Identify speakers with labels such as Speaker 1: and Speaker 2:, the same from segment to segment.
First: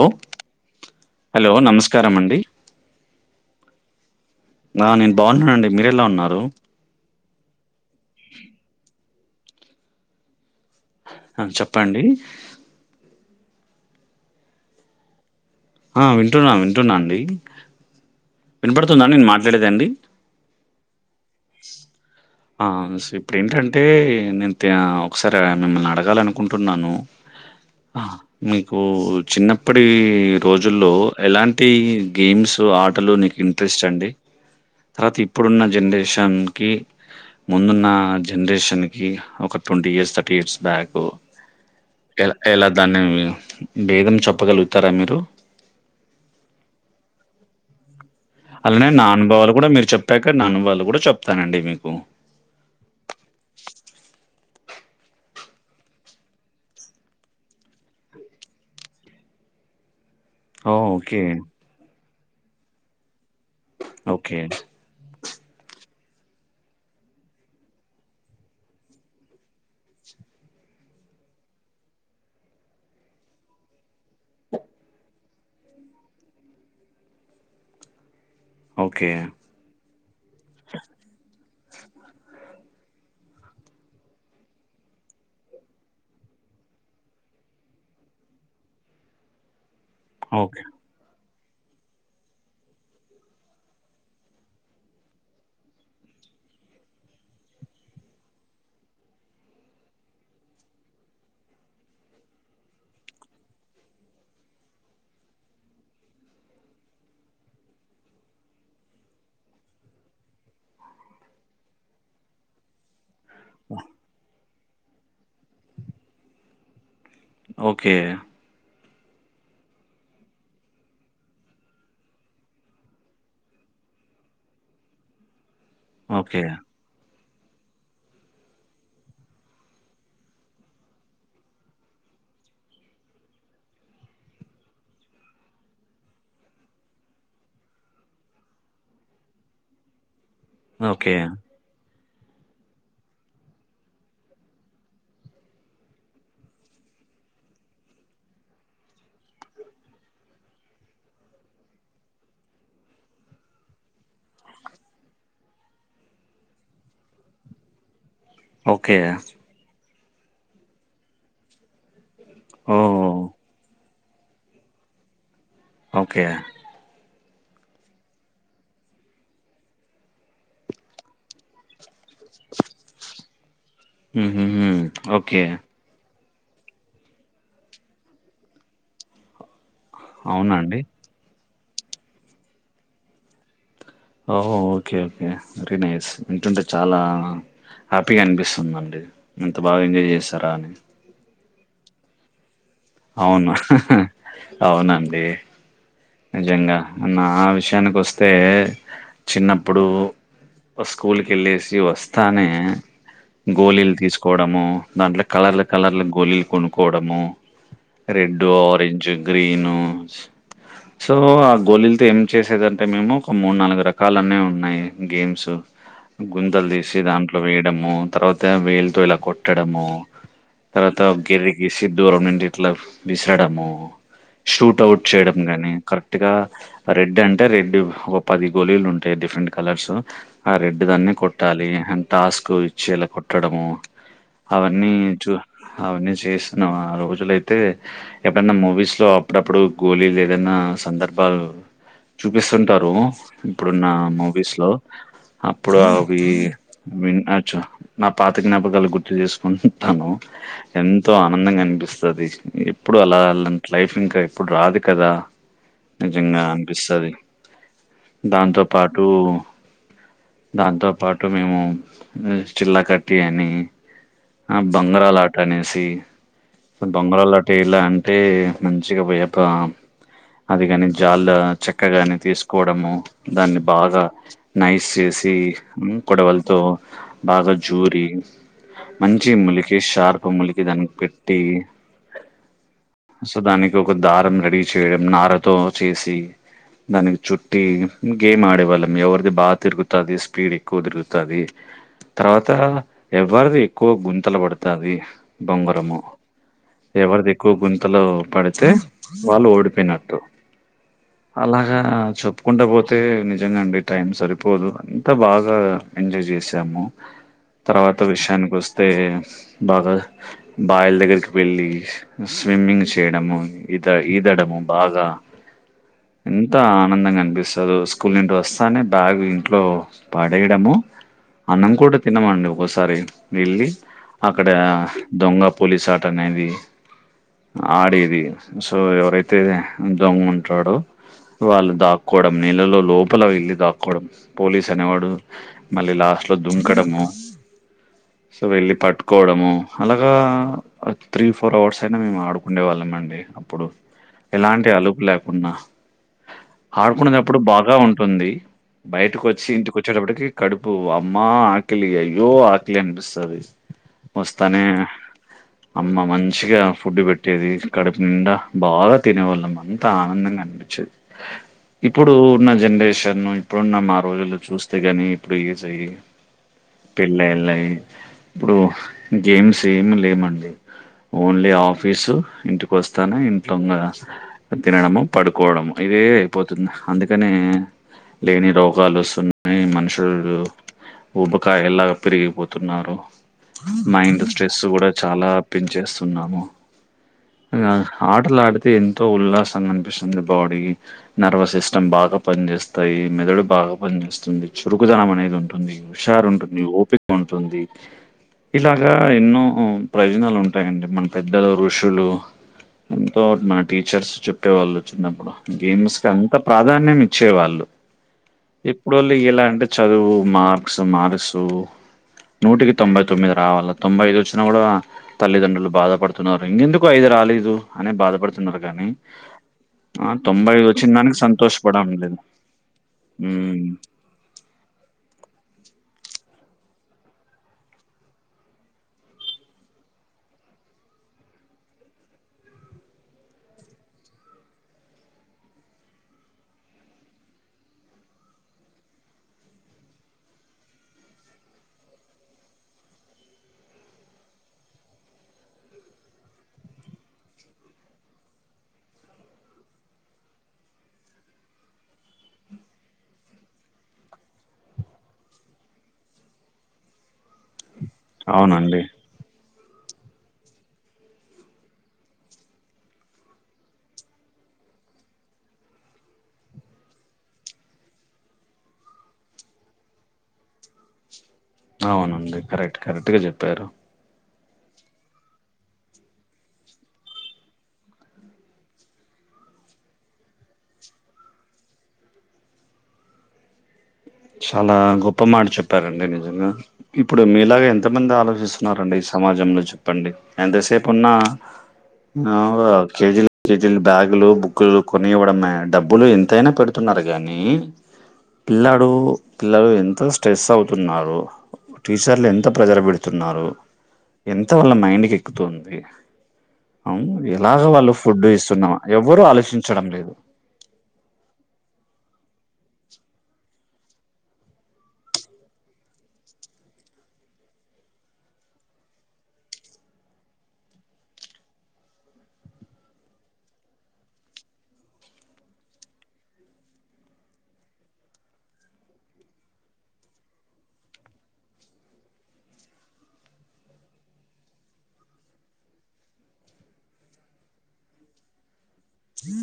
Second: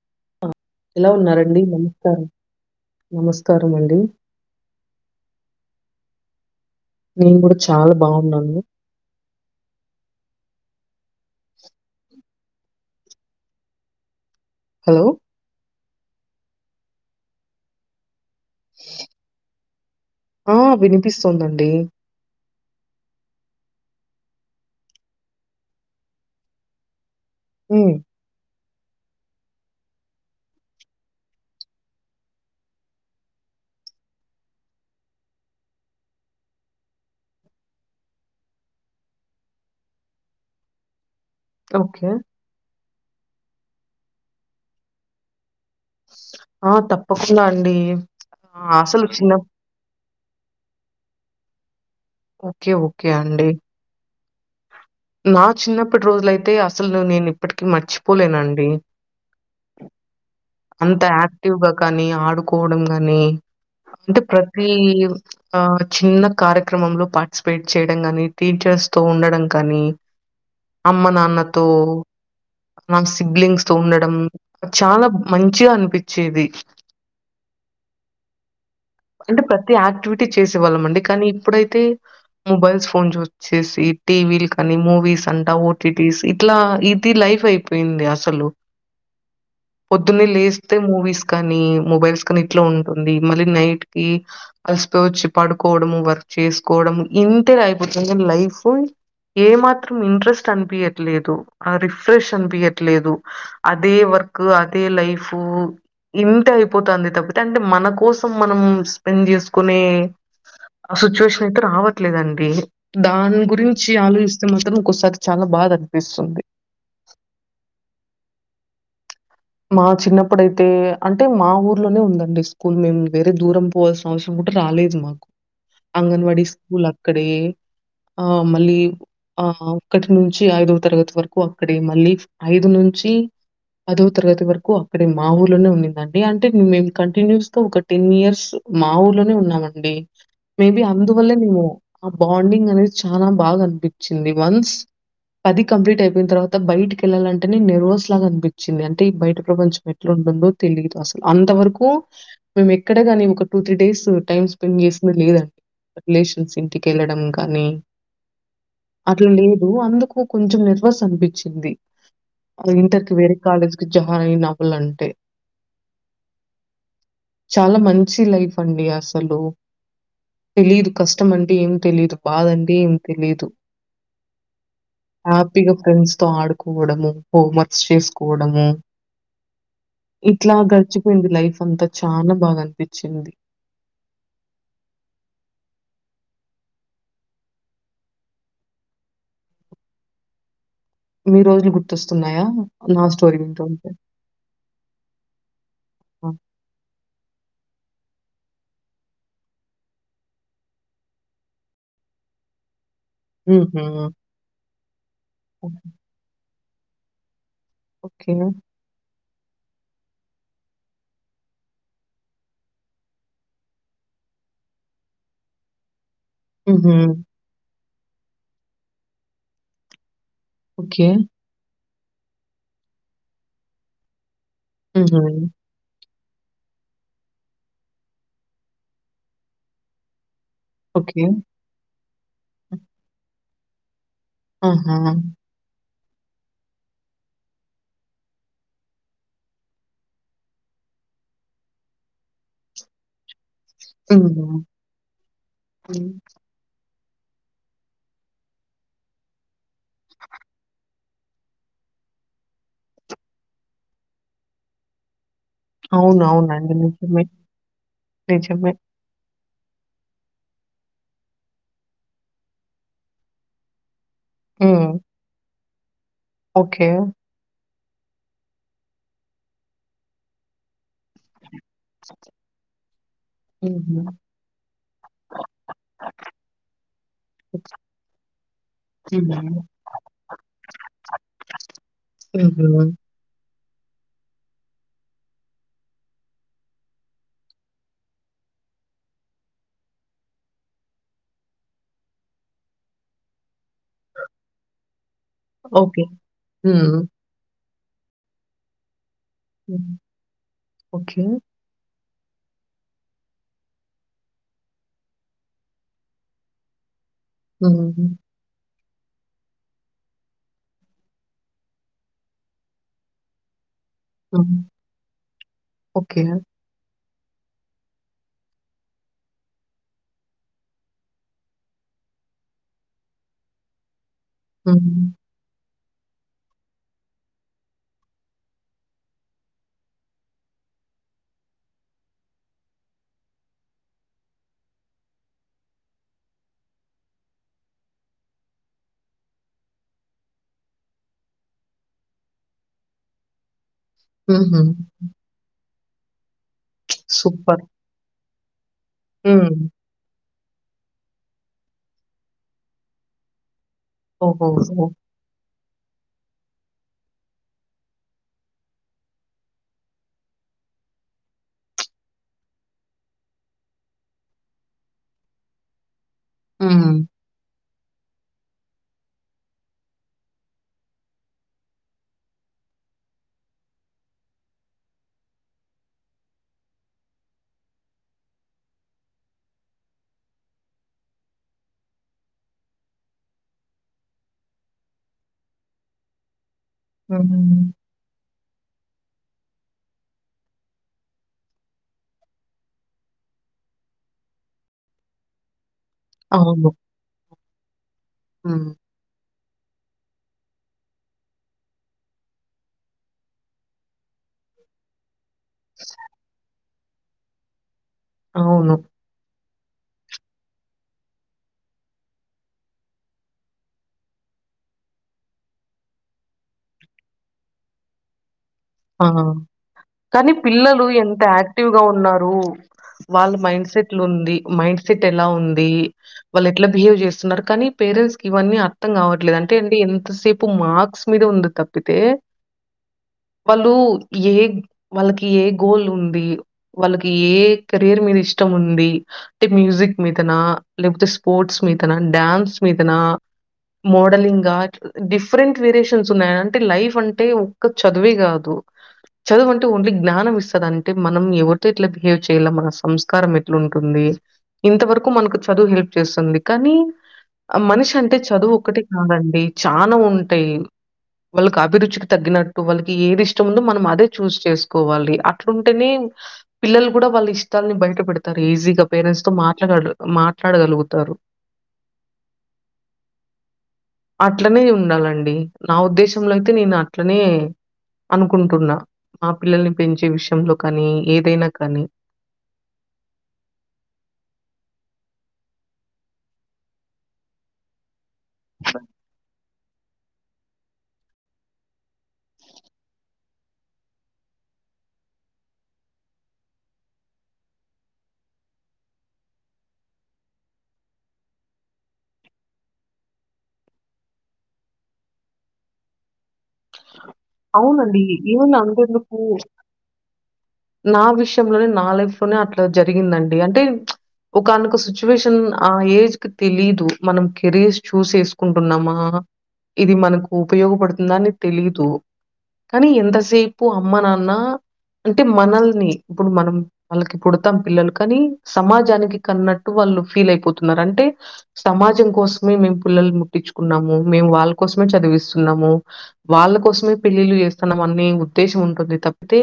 Speaker 1: Hello
Speaker 2: ఎలా
Speaker 1: hello
Speaker 2: ఉన్నారండి నమస్కారం
Speaker 1: అండి
Speaker 2: నమస్కారం అండి
Speaker 1: ఆ నేను బాగున్నానండి మీరెలా ఉన్నారు
Speaker 2: నేను కూడా చాలా బాగున్నాను
Speaker 1: చెప్పండి
Speaker 2: హలో
Speaker 1: ఆ వింటున్నాను వింటున్నాండి వినపడుతుందా నేను మాట్లాడేదా అండి
Speaker 2: ఆ! వినిపిస్తోందండి.
Speaker 1: స ఇప్పుడు ఏంటంటే నేను ఒకసారి మిమ్మల్ని అడగాలినుకుంటున్నాను
Speaker 2: హ్మ్.
Speaker 1: మీకు చిన్నప్పడి రోజుల్లో ఎలాంటి గేమ్స్ ఆటలు నీకు ఇంట్రెస్ట్ అండి తర్వాత ఇప్పుడున్న జనరేషన్ కి ముందున్న జనరేషన్ కి ఒక twenty years thirty years back
Speaker 2: okay
Speaker 1: ఎలా ఎలా దాన్ని భేదం చెప్పగలుగుతారా మీరు
Speaker 2: ఆ తప్పకుండా అండి ఆ!
Speaker 1: అలానే
Speaker 2: అసలు
Speaker 1: నా
Speaker 2: చిన్న
Speaker 1: అనుభవాలు కూడా మీరు చెప్పాక నా అనుభవాలు కూడా చెప్తానండి మీకు
Speaker 2: ఓకే. ఓకే అండి. నా చిన్నప్పటి రోజులైతే అసలు నేనిప్పటికిీ మర్చిపోలేనండి
Speaker 1: ఓహ్!
Speaker 2: అంత
Speaker 1: ఓకే.
Speaker 2: యాక్టివ్ గా కానీ ఆడుకోవడం గానీ అంటె
Speaker 1: ఓకే.
Speaker 2: ప్రతీ ఆ చిన్న కార్యక్రమంలో పార్టిసిపేట్ చేయడం గానీ టీచర్స్ తో ఉండడం కానీ అమ్మ నాన్నతో నాకు సిబ్లింగ్స్ తో ఉండడం చాలా మంచిగా అనిపిచ్చేది
Speaker 1: ఓకే.
Speaker 2: అంటె ప్రత్తీ ఆక్టివిటీ చేసేవాల్లమండి కానీ ఇప్పుడైతే మొబైల్స్ ఫోన్స్ యూజ్చ్చేసీ టీవీల్ కానీ మూవీస్ అంటా ఓటీటీస్ ఇట్లా ఇది లైఫ్ అయిపోయింది ది అస్సలు పొద్దున్నే
Speaker 1: ఓకే.
Speaker 2: లేస్తే మూవీస్ కానీ మొబైల్స్ కని ఇట్లా ఉంటుందీ మల్లీ నైట్ కీ అల్సిపోయి ఒచ్చి పడుకోడమూ వర్క్ చేసుకోడము ఇంతేలా అయిపోతుంది లైఫ్ ఏమాత్రం ఇంట్రస్ట్ అన్పీయట్లేదు ఆ రిఫ్రెష్ అన్పీయట్లేదు అదే వ వర్క్ అదే లైఫూ ఇంతే అయిపోతోంది తప్పితె అంటే మన కోసం మనం స్పెండ్ చేసుకునే ఆ సిచ్యువేషనైతే రావట్లేదండి దాని గురించి ఆలోచిస్తే మాత్రం ఒకోసారి చాలా బాద అనిపిస్తుంది
Speaker 1: ఓకే
Speaker 2: మా చిన్నప్పుడైతే అంటే మా ఊర్లోనే ఉందండి స్కూల్ మేం వేరే దూరం పోవాల్సిన అవసరం రాలేదు మాకు
Speaker 1: ఓకే.
Speaker 2: అంగన్వాడీ స్కూలక్కడే, ఆ మల్లీ ఆహా ఒక్కటి నుంచీ ఐదవ తరగతి వరకూ అక్కడే మల్లీ ఐదు నుంచీ పదో తరగతి వరకూ అక్కడే మా ఊర్లోనే ఉండిందండీ అంటే మేం కంటిన్యూస్ గా ఒక టెన్నియర్స్ మా ఊరు ఇంట్లోనే ఉన్నామండి మేబీ
Speaker 1: ఓకే.
Speaker 2: అందువల్లేనేమో ఆ బాండింగ్ అనేది చాలా బాగా అనిపిచ్చింది వన్స్ పది కంప్లీట్ అయిపోయిన తర్వాత బయిటికెల్లాలంటెనే నెర్వస్ లాగా అనిపిచ్చింది అన్ టే బయట ప్రపంచం ఎట్లుంటుందో తెలీదు అసలు, అంతవరకూ మేమెక్కడగానీ ఒక two three days so time spend చేసింది లేదండి రిలేషన్స్ ఇంటికెళ్లడం కానీ
Speaker 1: ఓకే.
Speaker 2: అట్లలేదు అందుకు కొంచెం నెర్వస్ అనిపిచ్చింది ఇంటర్ కి
Speaker 1: ఓహ్!
Speaker 2: వేరే కాలేజ్ కి ఝాయిన్ అవ్వలంటే
Speaker 1: ఓకే
Speaker 2: చాలా మంచి లైఫ్ అండీ అసలు తెలీదు కష్టం అంటే ఏం తెలీదు బాదంటే ఏం తెలీదు
Speaker 1: మ్మ్ హూ ఓకే
Speaker 2: పాడుకోవడము హోంవర్క్స్ చేసుకోడము
Speaker 1: అవునా
Speaker 2: ఇట్లా
Speaker 1: అండి?
Speaker 2: గడిచిపోయింది లైఫంతా చాల బాగా అనిపిచ్చింది
Speaker 1: ఓహొ ఓకే ఓకే వెరీ నైస్ వింటుంటే చాలా ఆ హ్యాపీగా అనిపిస్తుందండి, ఎంత బాగా ఎంజాయ్ చేసారా అని.
Speaker 2: మీ రోజులు గుర్తొస్తున్నాయా నా స్టోరీ
Speaker 1: అవున
Speaker 2: వింటూ ఉంటే?
Speaker 1: అవునండీ
Speaker 2: ఆ!
Speaker 1: నిజంగా నా విష యానికొస్తే చిన్నప్పుడూ ఫస్ట్ స్కూల్ కి వెళ్ళేసి వస్తానే
Speaker 2: హుహు.
Speaker 1: గోలీల్ తీసుకోడమూ దాంట్లో కలర్ల కలర్ల గోలీలు కొనుక్కోడము
Speaker 2: ఓకే.
Speaker 1: రెడ్, ఆరంజ్, గ్రీను స్ సో ఆ గోలీల్తో ఏం చేసేదంటే మేము ఒక మూడు నాలుగు రకాలనే ఉన్నాయి గేమ్స్ గుంతల్
Speaker 2: హుహు.
Speaker 1: దీసి దాంట్లో వేయడమూ, తర్వాత వేల్తో ఇలా కొట్టడమూ. తర్వాత
Speaker 2: ఓకే.
Speaker 1: ఒక గేర్రిగీసి దూరం నుండి ఇట్లా విసరడము షూట్అవుట్
Speaker 2: హుహు.
Speaker 1: చేయడం గానీ కరక్ట్ గా రెడ్ అంటే రెడ్ ఓ పది గోలీలు ఉంటాయి డిఫరెంట్ కలర్సు ఆ రెడ్ దన్ని
Speaker 2: ఓకే.
Speaker 1: కొట్టాలి అ టాస్క్ ఇచ్చి ఇలా కొట్టడము అవన్నీ
Speaker 2: ఆహా!
Speaker 1: చూ అవన్నీ చేసినం ఆ రోజులయితే ఎప్పుడన్నా మూవీస్లో అప్పుడప్పుడు గోలీలు ఏదన్నా సందర్భారాలలో చూపిస్తుంటారు ఇప్పుడున్న
Speaker 2: హుహు.
Speaker 1: మూవీస్ లో అప్పుడు
Speaker 2: హ్మ్.
Speaker 1: అవి నా పాత జ్ఞాపకాలు గుర్తు చేసుకుంటాను ఎంతో ఆనందంగా అనిపిస్తది ఎప్పుడు అలా అలాంటి లైఫ్ ఇంకా ఎప్పుడు రాదు కదా నిజంగా
Speaker 2: అవునవునండి.
Speaker 1: అనిపిస్తది
Speaker 2: నిజమే.
Speaker 1: దాంతో
Speaker 2: నిజమే.
Speaker 1: పాటు దాంతో పాటు మేము చిల్ల కట్టి అని ఆ
Speaker 2: హ్మ్.
Speaker 1: బొంగరాల ఆట అనేసి
Speaker 2: ఓకే.
Speaker 1: బొంగరాల ఆట ఇలా అంటే మంచిగా వేప అది కానీ చాలా చక్కగానే తీసుకోవడము దాన్ని
Speaker 2: హుహు.
Speaker 1: బాగా నైస్ చేసి కోడవలతో బాగా జూరి మంచి ములికి షార్ప్ ములికి దానికి పెట్
Speaker 2: ఉహూ
Speaker 1: సో దానికి ఒక దారం రెడీ చేయడం నారతో చేసి దానికి చుట్టి గేమ్ ఆడేవాళ్ళం ఎవరిది బాగా తిరుగుతది స్పీడ్ ఎక్కువ తిరుగుతది తర్వాత ఎవరిది ఎక్కువ గుంతలు పడుతది బొంగరము
Speaker 2: ఓకే. హ్మ్.
Speaker 1: ఎవరిది ఎక్కువ గుంతలో పడితే వాళ్ళు
Speaker 2: హ్మ్.
Speaker 1: ఓడిపోయినట్టు
Speaker 2: ఓకే.
Speaker 1: అలాగా చెప్పుకుంటా పోతే నిజంగా అండి టైం సరిపోదు అంతా బాగా ఎంజాయ్ చేసాము
Speaker 2: హ్మ్.
Speaker 1: తర్వాత విషయానికి వస్తే బాగా బయల్ దగ్గరికి వెళ్ళి స్విమ్మింగ్ చేయడము ఇద ఈదడము
Speaker 2: హ్మ్.
Speaker 1: బాగా
Speaker 2: ఓకే.
Speaker 1: ఎంత ఆనందంగా పిస్తదో స్కూల్ నుంటి వస్తానే బ్యాగ్ ఇంట్లో పడేయడము అన్నం కూడా తినమండి ఒకసారి వెళ్ళి అక్కడ
Speaker 2: హ్మ్.
Speaker 1: దొంగ పోలీస్ ఆట అనేది ఆడేది సో ఎవరైతే దొంగ ఉంటాడో వాళ్ళు దాక్కోవడం నీళ్ళల్లో లోపల వెళ్ళి దాక్కోవడం పోలీస్ అనేవాడు మళ్ళీ లాస్ట్ లో దుంకడము సో వెళ్ళి పట్టుకోవడము అలాగా త్రీ ఫోర్ అవర్స్ అయినా మేము ఆడుకునే వాళ్ళం అండి అప్పుడు
Speaker 2: హుహు.
Speaker 1: ఎలాంటి అలుపు లేకుండా ఆడుకునేటప్పుడు
Speaker 2: సూపర్.
Speaker 1: బాగా ఉంటుంది బయటకు వచ్చి
Speaker 2: హ్మ్.
Speaker 1: ఇంటికి వచ్చేటప్పటికి కడుపు అమ్మ ఆకలి అయ్యో ఆక్లి అనిపిస్తది వస్తానే
Speaker 2: ఓహోహో!
Speaker 1: అమ్మ మంచిగా ఫుడ్డు పెట్టేది కడుపు నిండా బాగా తినేవాళ్ళం అంతా ఆనందం అనిపించేది ఇప్పుడు ఉన్న జనరేషన్ ఇప్పుడున్న మా రోజుల్లో చూస్తే గాని ఇప్పుడు యుజ్ అయ్యి
Speaker 2: హ్మ్.
Speaker 1: పెళ్ళిళయి ఇప్పుడు గేమ్స్ ఏమి లేమండి ఓన్లీ ఆఫీసు ఇంటికి వస్తానే ఇంట్లో తినడము పడుకోవడం ఇవే అయిపోతుంది అందుకని లేని రోగాలు వస్తున్నాయి మనుషులు ఊబ్బకాయల లాగా పెరిగిపోతున్నారు మైండ్ స్ట్రెస్ కూడా చాలా పెన్ చేేస్తున్నాము
Speaker 2: హ్మ్.
Speaker 1: ఆటలడితే ఎంతో ఉల్లాసంగా అనిపిస్తుంది బాడీ నర్వస్ సిస్టమ్ బాగా పని చేేస్తాయి మెదడు బా పనిచేస్తుంది చురుకుదనం అనేది ఉంటుంది హుషారు ఉంటుంది
Speaker 2: అవును.
Speaker 1: ఓపిక ఉంటుంది
Speaker 2: హ్మ్.
Speaker 1: ఇలాగా ఎన్నో ప్రయోజనాలు ఉంటాయండి మన పెద్దలు ఋషులు ఎంతోటి మన టీచర్స్ చెప్పే వాళ్ళు చిన్నప్పుడు గేమ్స్ కి అంత ప్రాధాన్యం ఇచ్చే వాళ్ళు
Speaker 2: అవును.
Speaker 1: ఎప్పుడోళ్ళు ఇలా అంటె చదువు మార్క్స్ మార్సు నూటికి తొంభై తొమ్మిది రావాల తొంభై ఐదు వచ్చినా కూడా తల్లిదండ్రులు బాధపడుతున్నారు ఇంకెందుకు ఐదు రాలేదు అనే బాధపడుతున్నారు గానీ
Speaker 2: ఆ! కానీ పిల్లలు ఎంత యాక్టివ్ గా
Speaker 1: లేదు
Speaker 2: ఉన్నారు వాళ్ళ
Speaker 1: మ్మ్
Speaker 2: మైండ్ సెట్లు ఉంది మైండ్ సిట్ ఎలా ఉంది వాళ్ళు ఎట్లా బిహేవ్ చేస్తున్నారు కానీ పేరెంట్స్ కి ఇవన్నీ అర్థం కావట్లేదు అంటే అండి ఎంతసేపు మార్క్స్ మీద ఉంది తప్పితే వాళ్ళు ఏ వాళ్ళకి ఏ గోల్ ఉంది వాళ్ళకి ఏ కెరీర్ మీద ఇష్ ఇష్టం ఉంది అంటే మ్యూజిక్ మీదనా లేకపోతే స్పోర్ట్స్ మీదన డ్యాన్స్ మీదన మోడలింగ్గా డిఫరెంట్ వేరియేషన్స్ ఉన్నాయ అంటే లైఫ్ అంటే ఒక్క చద్ వే గాదు చదువంటే ఓన్లీ జ్ఞానం ఇస్తది అంటే మనం ఎవరితో ఎట్లా బిహేవ్ చేయల మన సంస్కారం ఎట్లా ఉంటుంది ఇంతవరకు మనకు చదువు హెల్ప్ చేస్తుంది కానీ మనిషి అంటే చదువు ఒకటి
Speaker 1: అవునండి
Speaker 2: కాదండి చానా ఉంటాయి వాళ్ళకి అభిరుచికి తగ్గిన వాళ్ళకి ఏది ఇష్టం ఉందో మనం అదే చూస్ చేసుకోవాలి అట్లుంటేనే పిల్లలు కూడా వాళ్ళ ఇష్టం ని బయట పెడతారు ఈజీగా పేరెంట్స్ తో మాట్లా మాట్లాడగలుగుతారు
Speaker 1: అవునండి కరెక్ట్ కరెక్ట్గా చెప్పారు
Speaker 2: అట్లనే ఉండాలండి నా ఉద్దేశంలో అయితే నేను అట్లనే అనుకుంటున్నా మా పిల్లల్ని పెంచే విషయంలో కానీ ఏదైనా కానీ
Speaker 1: చాలా గొప్ప మాట చెప్పారండి నిజంగా ఇప్పుడు మీలాగ ఎంత త మంది ఆలోచిస్తున్నారండి సమాజంలో చెప్పండి ఎంతసేపు ఉన్నా అ కేజీలు కేజీలు బ్యాగులు బుక్లు కొని ఇవ్వడమే డబ్బులు ఎంతైనా పెడుతున్నా కాని పిల్లాడు పిల్లలు ఎంతో స్ట్రెస్ అవుతున్నారు టీషర్లు ఎంత ప్రెషర్ పెడుతున్నారు ఎంత వల్ల మైండ్కి ఎక్కుతుంది అవును ఎలాగ వాళ్ళు
Speaker 2: అవునండి.
Speaker 1: ఫుడ్
Speaker 2: ఈవెన్
Speaker 1: ఇస్తున్నామ
Speaker 2: అంతెందుకు
Speaker 1: ఎవ్వరు ఆలోచించడం లేదు
Speaker 2: నా విషయంలోనే నా లైఫ్ లోనే అట్లా జరిగిందండి అంటే ఒకనొక సిచ్యువేషన్ ఆ ఏజ్ కి తెలిదు మనం కెరీర్ చూజ్ చేసుకుంటున్నామా ఇది మనకు ఉపయోగపడుతుంద అని తెలియదు కానీ ఎంతసేపు అమ్మ నాన్న అంటే మనల్ని ఇప్పుడు మనం వాళ్ళకి పుడతాం పిల్లలు కానీ సమాజానికి కన్నట్టు వాళ్ళ వాళ్ళు ఫీల్ అయిపోతున్నారు అంటే సమాజం కోసమే మేము పిల్లలు ముట్టించుకున్నాము మేము వాళ్ళ కోసమే చదివిస్తున్నాము వాళ్ళ కోసమే పెళ్ళిళ్ళ చేస్తన్నాం అనే ఉద్దేశం ఉంటుంది తప్పితే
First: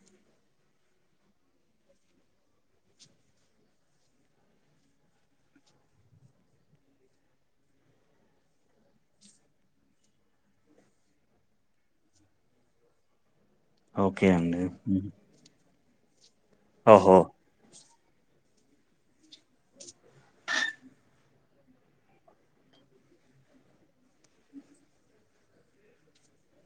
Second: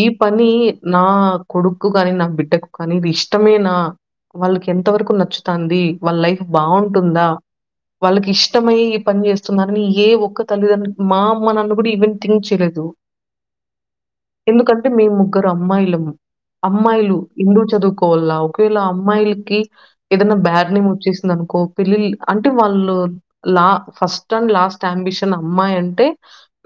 Speaker 2: ఈ పని నా నా కొడుక్కు కానీ నా బిడ్డకు కానీ ఇది ఇష్టమేనా వాళ్ళకి ఎంత వరకు నచ్చుతాంది వాళ్ళ లైఫ్ బాగుంటుందా వాళ్ళకి ఇష్టమై ఈ పని చేస్తున్నారుని ఏ ఒక్క తల్లిదండ్రులు మా అమ్మ నాన్న కూడా ఈవెన్ థింగ్ చేయలేదు
Speaker 1: ఓకే అండి
Speaker 2: ఎందుకంటే మేము ముగ్గురు అమ్మాయలమ్ అమ్మాయిలు
Speaker 1: ఓహో
Speaker 2: ఎందుకు చదువుకోవాలన ఒకవేళ అమ్మాయిలకి ఏదైనా బ్యాడ్ నేమ్ వచ్చేసింది అనుకో పిల్లిలు అంటే వాళ్ళు లా ఫస్ట్ అండ్ లాస్ట్ అంబిషన్ అమ్మాయి అండ్ అంటే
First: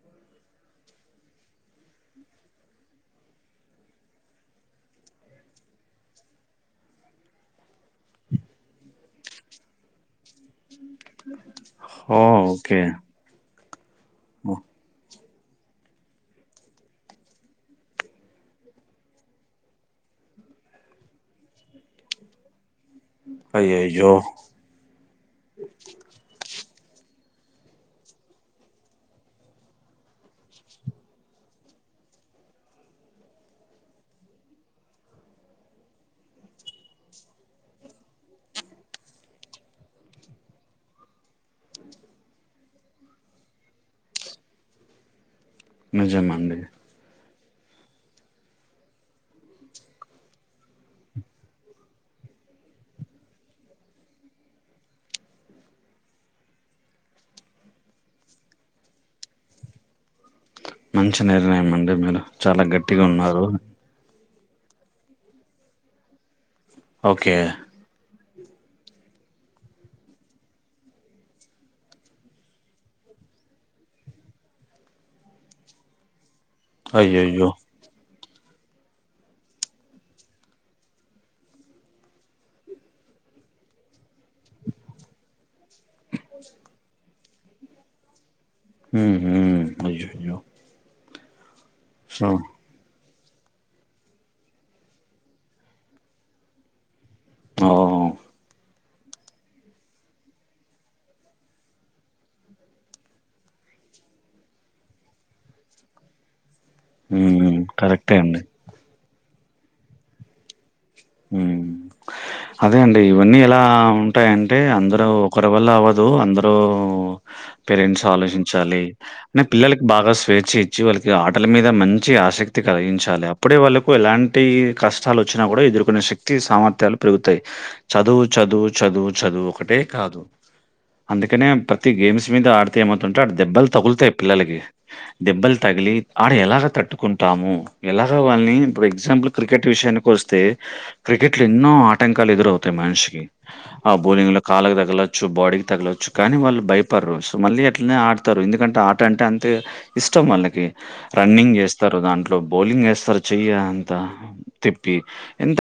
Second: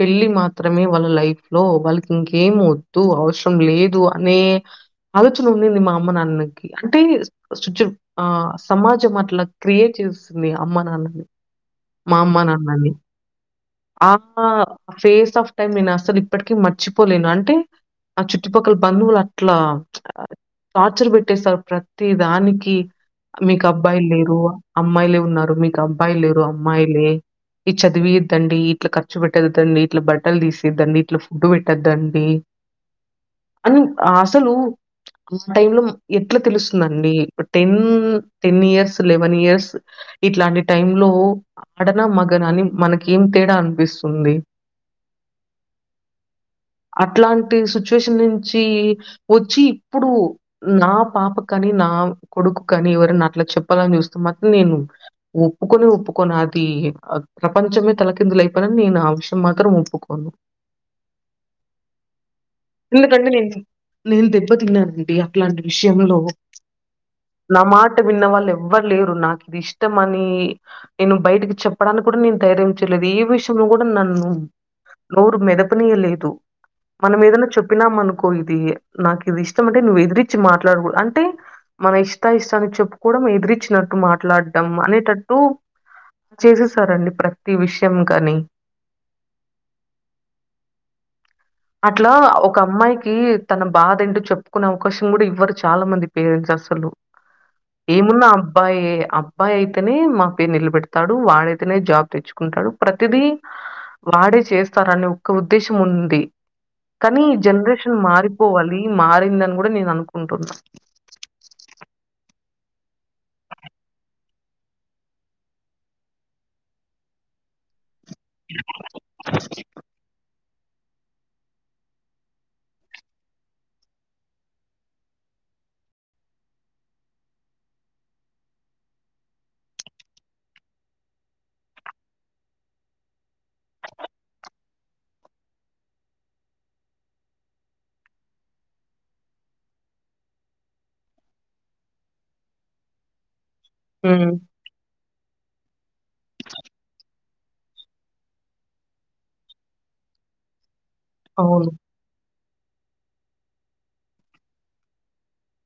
Speaker 2: పెళ్ళి మాత్రమే వాళ్ళ లైఫ్ లో వాళ్ళకి ఇంకేమి వద్దు అవసరం లేదు అని అ ఆలోచన ఉండింది మా అమ్మనాన్నకి అంటే సిట్యు ఆ సమాజం అట్లా క్రియేట్ చేస్తుంది అమ్మనాన్నని
Speaker 1: హో ఓకే
Speaker 2: ఆ ఫేస్ ఆఫ్ టైమ్ నేను అసలు ఇప్పటిక మర్చిపోలేను అంటే ఆ చుట్టుపక్కల బంధువులు అట్లా టార్చర్ పెట్టేస్తారు ప్రతీ దానికి మీకు అబ్బాయిలు
Speaker 1: అయ్యయ్యో
Speaker 2: లేరు అమ్మాయిలే ఉన్నారు మీకు అబ్బాయిలు లేరు అమ్మా అమ్మాయిలే ఈ చదివీ దండి ఇట్లా ఖర్చు పెట్టద్దండి ఇట్లా బట్టలు తీసిద్దండి ఇట్లా ఫుడ్ పెట్టద్దండి అని అసలు ఆ టైమ్ లో ఎట్లా తెలుస్తుందండి ఒక ten ten years eleven years ఇట్లాంటి టైమ్ లో ఆడన మగన అని మనకి కేమ్ తేడా అనిపిస్తుంది
Speaker 1: నిజమండీ
Speaker 2: ట్లాంటి సిట్యుయేషన్ నుంచి వచ్చి ఇప్పుడు నా పాప కాని నా కొడుకు కానీ ఎవరైనా అట్లా చెప్పాలని చూస్తే మాత్రం నేను ఒప్పుకొని ఒప్పుకోను అది ప్రపంచమే తలకిందులు అయిపోనని నేను ఆ విషయం మాత్రం ఒప్పుకో
Speaker 1: మంచి నిర్ణయమండి మీరు చాలా గట్టిగా
Speaker 2: ఎందుకంటే
Speaker 1: ఉన్నారు
Speaker 2: నేను నేను దెబ్బ అట్లాంటి విషయంలో
Speaker 1: ఓకే
Speaker 2: నా మాట విన్నవాళ్ళు ఎవరు లేరు నాకు ఇది ఇష్టం అని నేను బయటకి చెప్పడానికి కూడా నేను ధైర్య లేదు ఏ విషయంలో కూడా నన్ను నోరు మెదపనీయలేదు మనం ఏదైనా
Speaker 1: అయ్యయ్యో
Speaker 2: చెప్పినా మనకు కో ఇది నాకు ఇది ఇష్టం అంటే నువ్వు ఎదిరిచ్చి మాట్లాడకూడదు అంటే మన ఇష్టా ఇష్టానికి చెప్పు కోవడం ఎదిరిచ్చినట్టు మాట మాట్లాడడం అనేటట్టు చేసేసారండి ప్రతి విషయం కాని
Speaker 1: ఉహు అయ్యయ్యో
Speaker 2: అట్లా
Speaker 1: సో
Speaker 2: ఒక అమ్మాయికి తన బాధ ఏంటో చెప్పుకునే అవకాశం కూడా ఇవ్వరు చాలా మంది పేరెంట్స్ అసలు
Speaker 1: ఓ
Speaker 2: ఏమున్నా అబ్బాయి అబ్బాయి అయితేనే మా పేరు నిల పెడతాడు వాడైతేనే జాబ్ తెచ్చు టాడు ప్రతిదీ వాడే చేస్తారనే ఒక ఉద్దేశం ఉంది కానీ ఈ
Speaker 1: హ్మ్
Speaker 2: జనరేషన్
Speaker 1: కరెక్టే అండి
Speaker 2: మారిపోవాలి మారిందని కూడా నేను అనుకుంటున్నా
Speaker 1: ఉమ్ అదే అండి ఇవన్నీ ఎలా ఉంటాయంటే అందరు ఒకరి వల్ల అవ్వదు అందరు పేరెంట్స్ ఆలోచించాలి అ పిల్లలకి బాగా స్వేచ్ఛ ఇచ్చి వాళ్ళ ఆటల మీద మంచి ఆసక్తి కలిగించాలి అప్పుడే వాళ్ళలకు ఎలాంటి కష్టాలు వచ్చినా కూడా ఎదురు కొనే శక్తి సామర్థ్యాలు పెరుగుతాయి చదువు చదువు చదువు చదువు ఒకటే కాదు అందుకనే ప్రతి గేమ్స్ మీద ఆడితే ఏమవుతుంటే దెబ్బలు తగులుతాయి పిల్లకి దెబ్బలు త తగిలి ఆడ ఎలాగ తట్టుకుంటాము ఎలాగా వాళ్ళని ఇప్పు ఎగ్జాంపుల్ క్రికెట్ విషయానికి వస్తే క్రికెట్ లో ఎన్నో ఆటంకాలు ఎదురవుతాయి మనిషికి ఆ బ పోలింగ్
Speaker 2: హ్మ్.
Speaker 1: లో కాలకు దగలచ్చు బాడీ తగలవచ్చు కానీ వాళ్ళు భయపడరు సో మళ్ళీ అట్లనే ఆడతారు ఎందుకంటే ఆట అంటే అంతే ఇష్టం వాళ్ళకి రన్నింగ్
Speaker 2: అవును
Speaker 1: చేస్తారు దాంట్లో బౌలింగ్ వస్తారు చెయ్య అంత తెప్పి ఎంత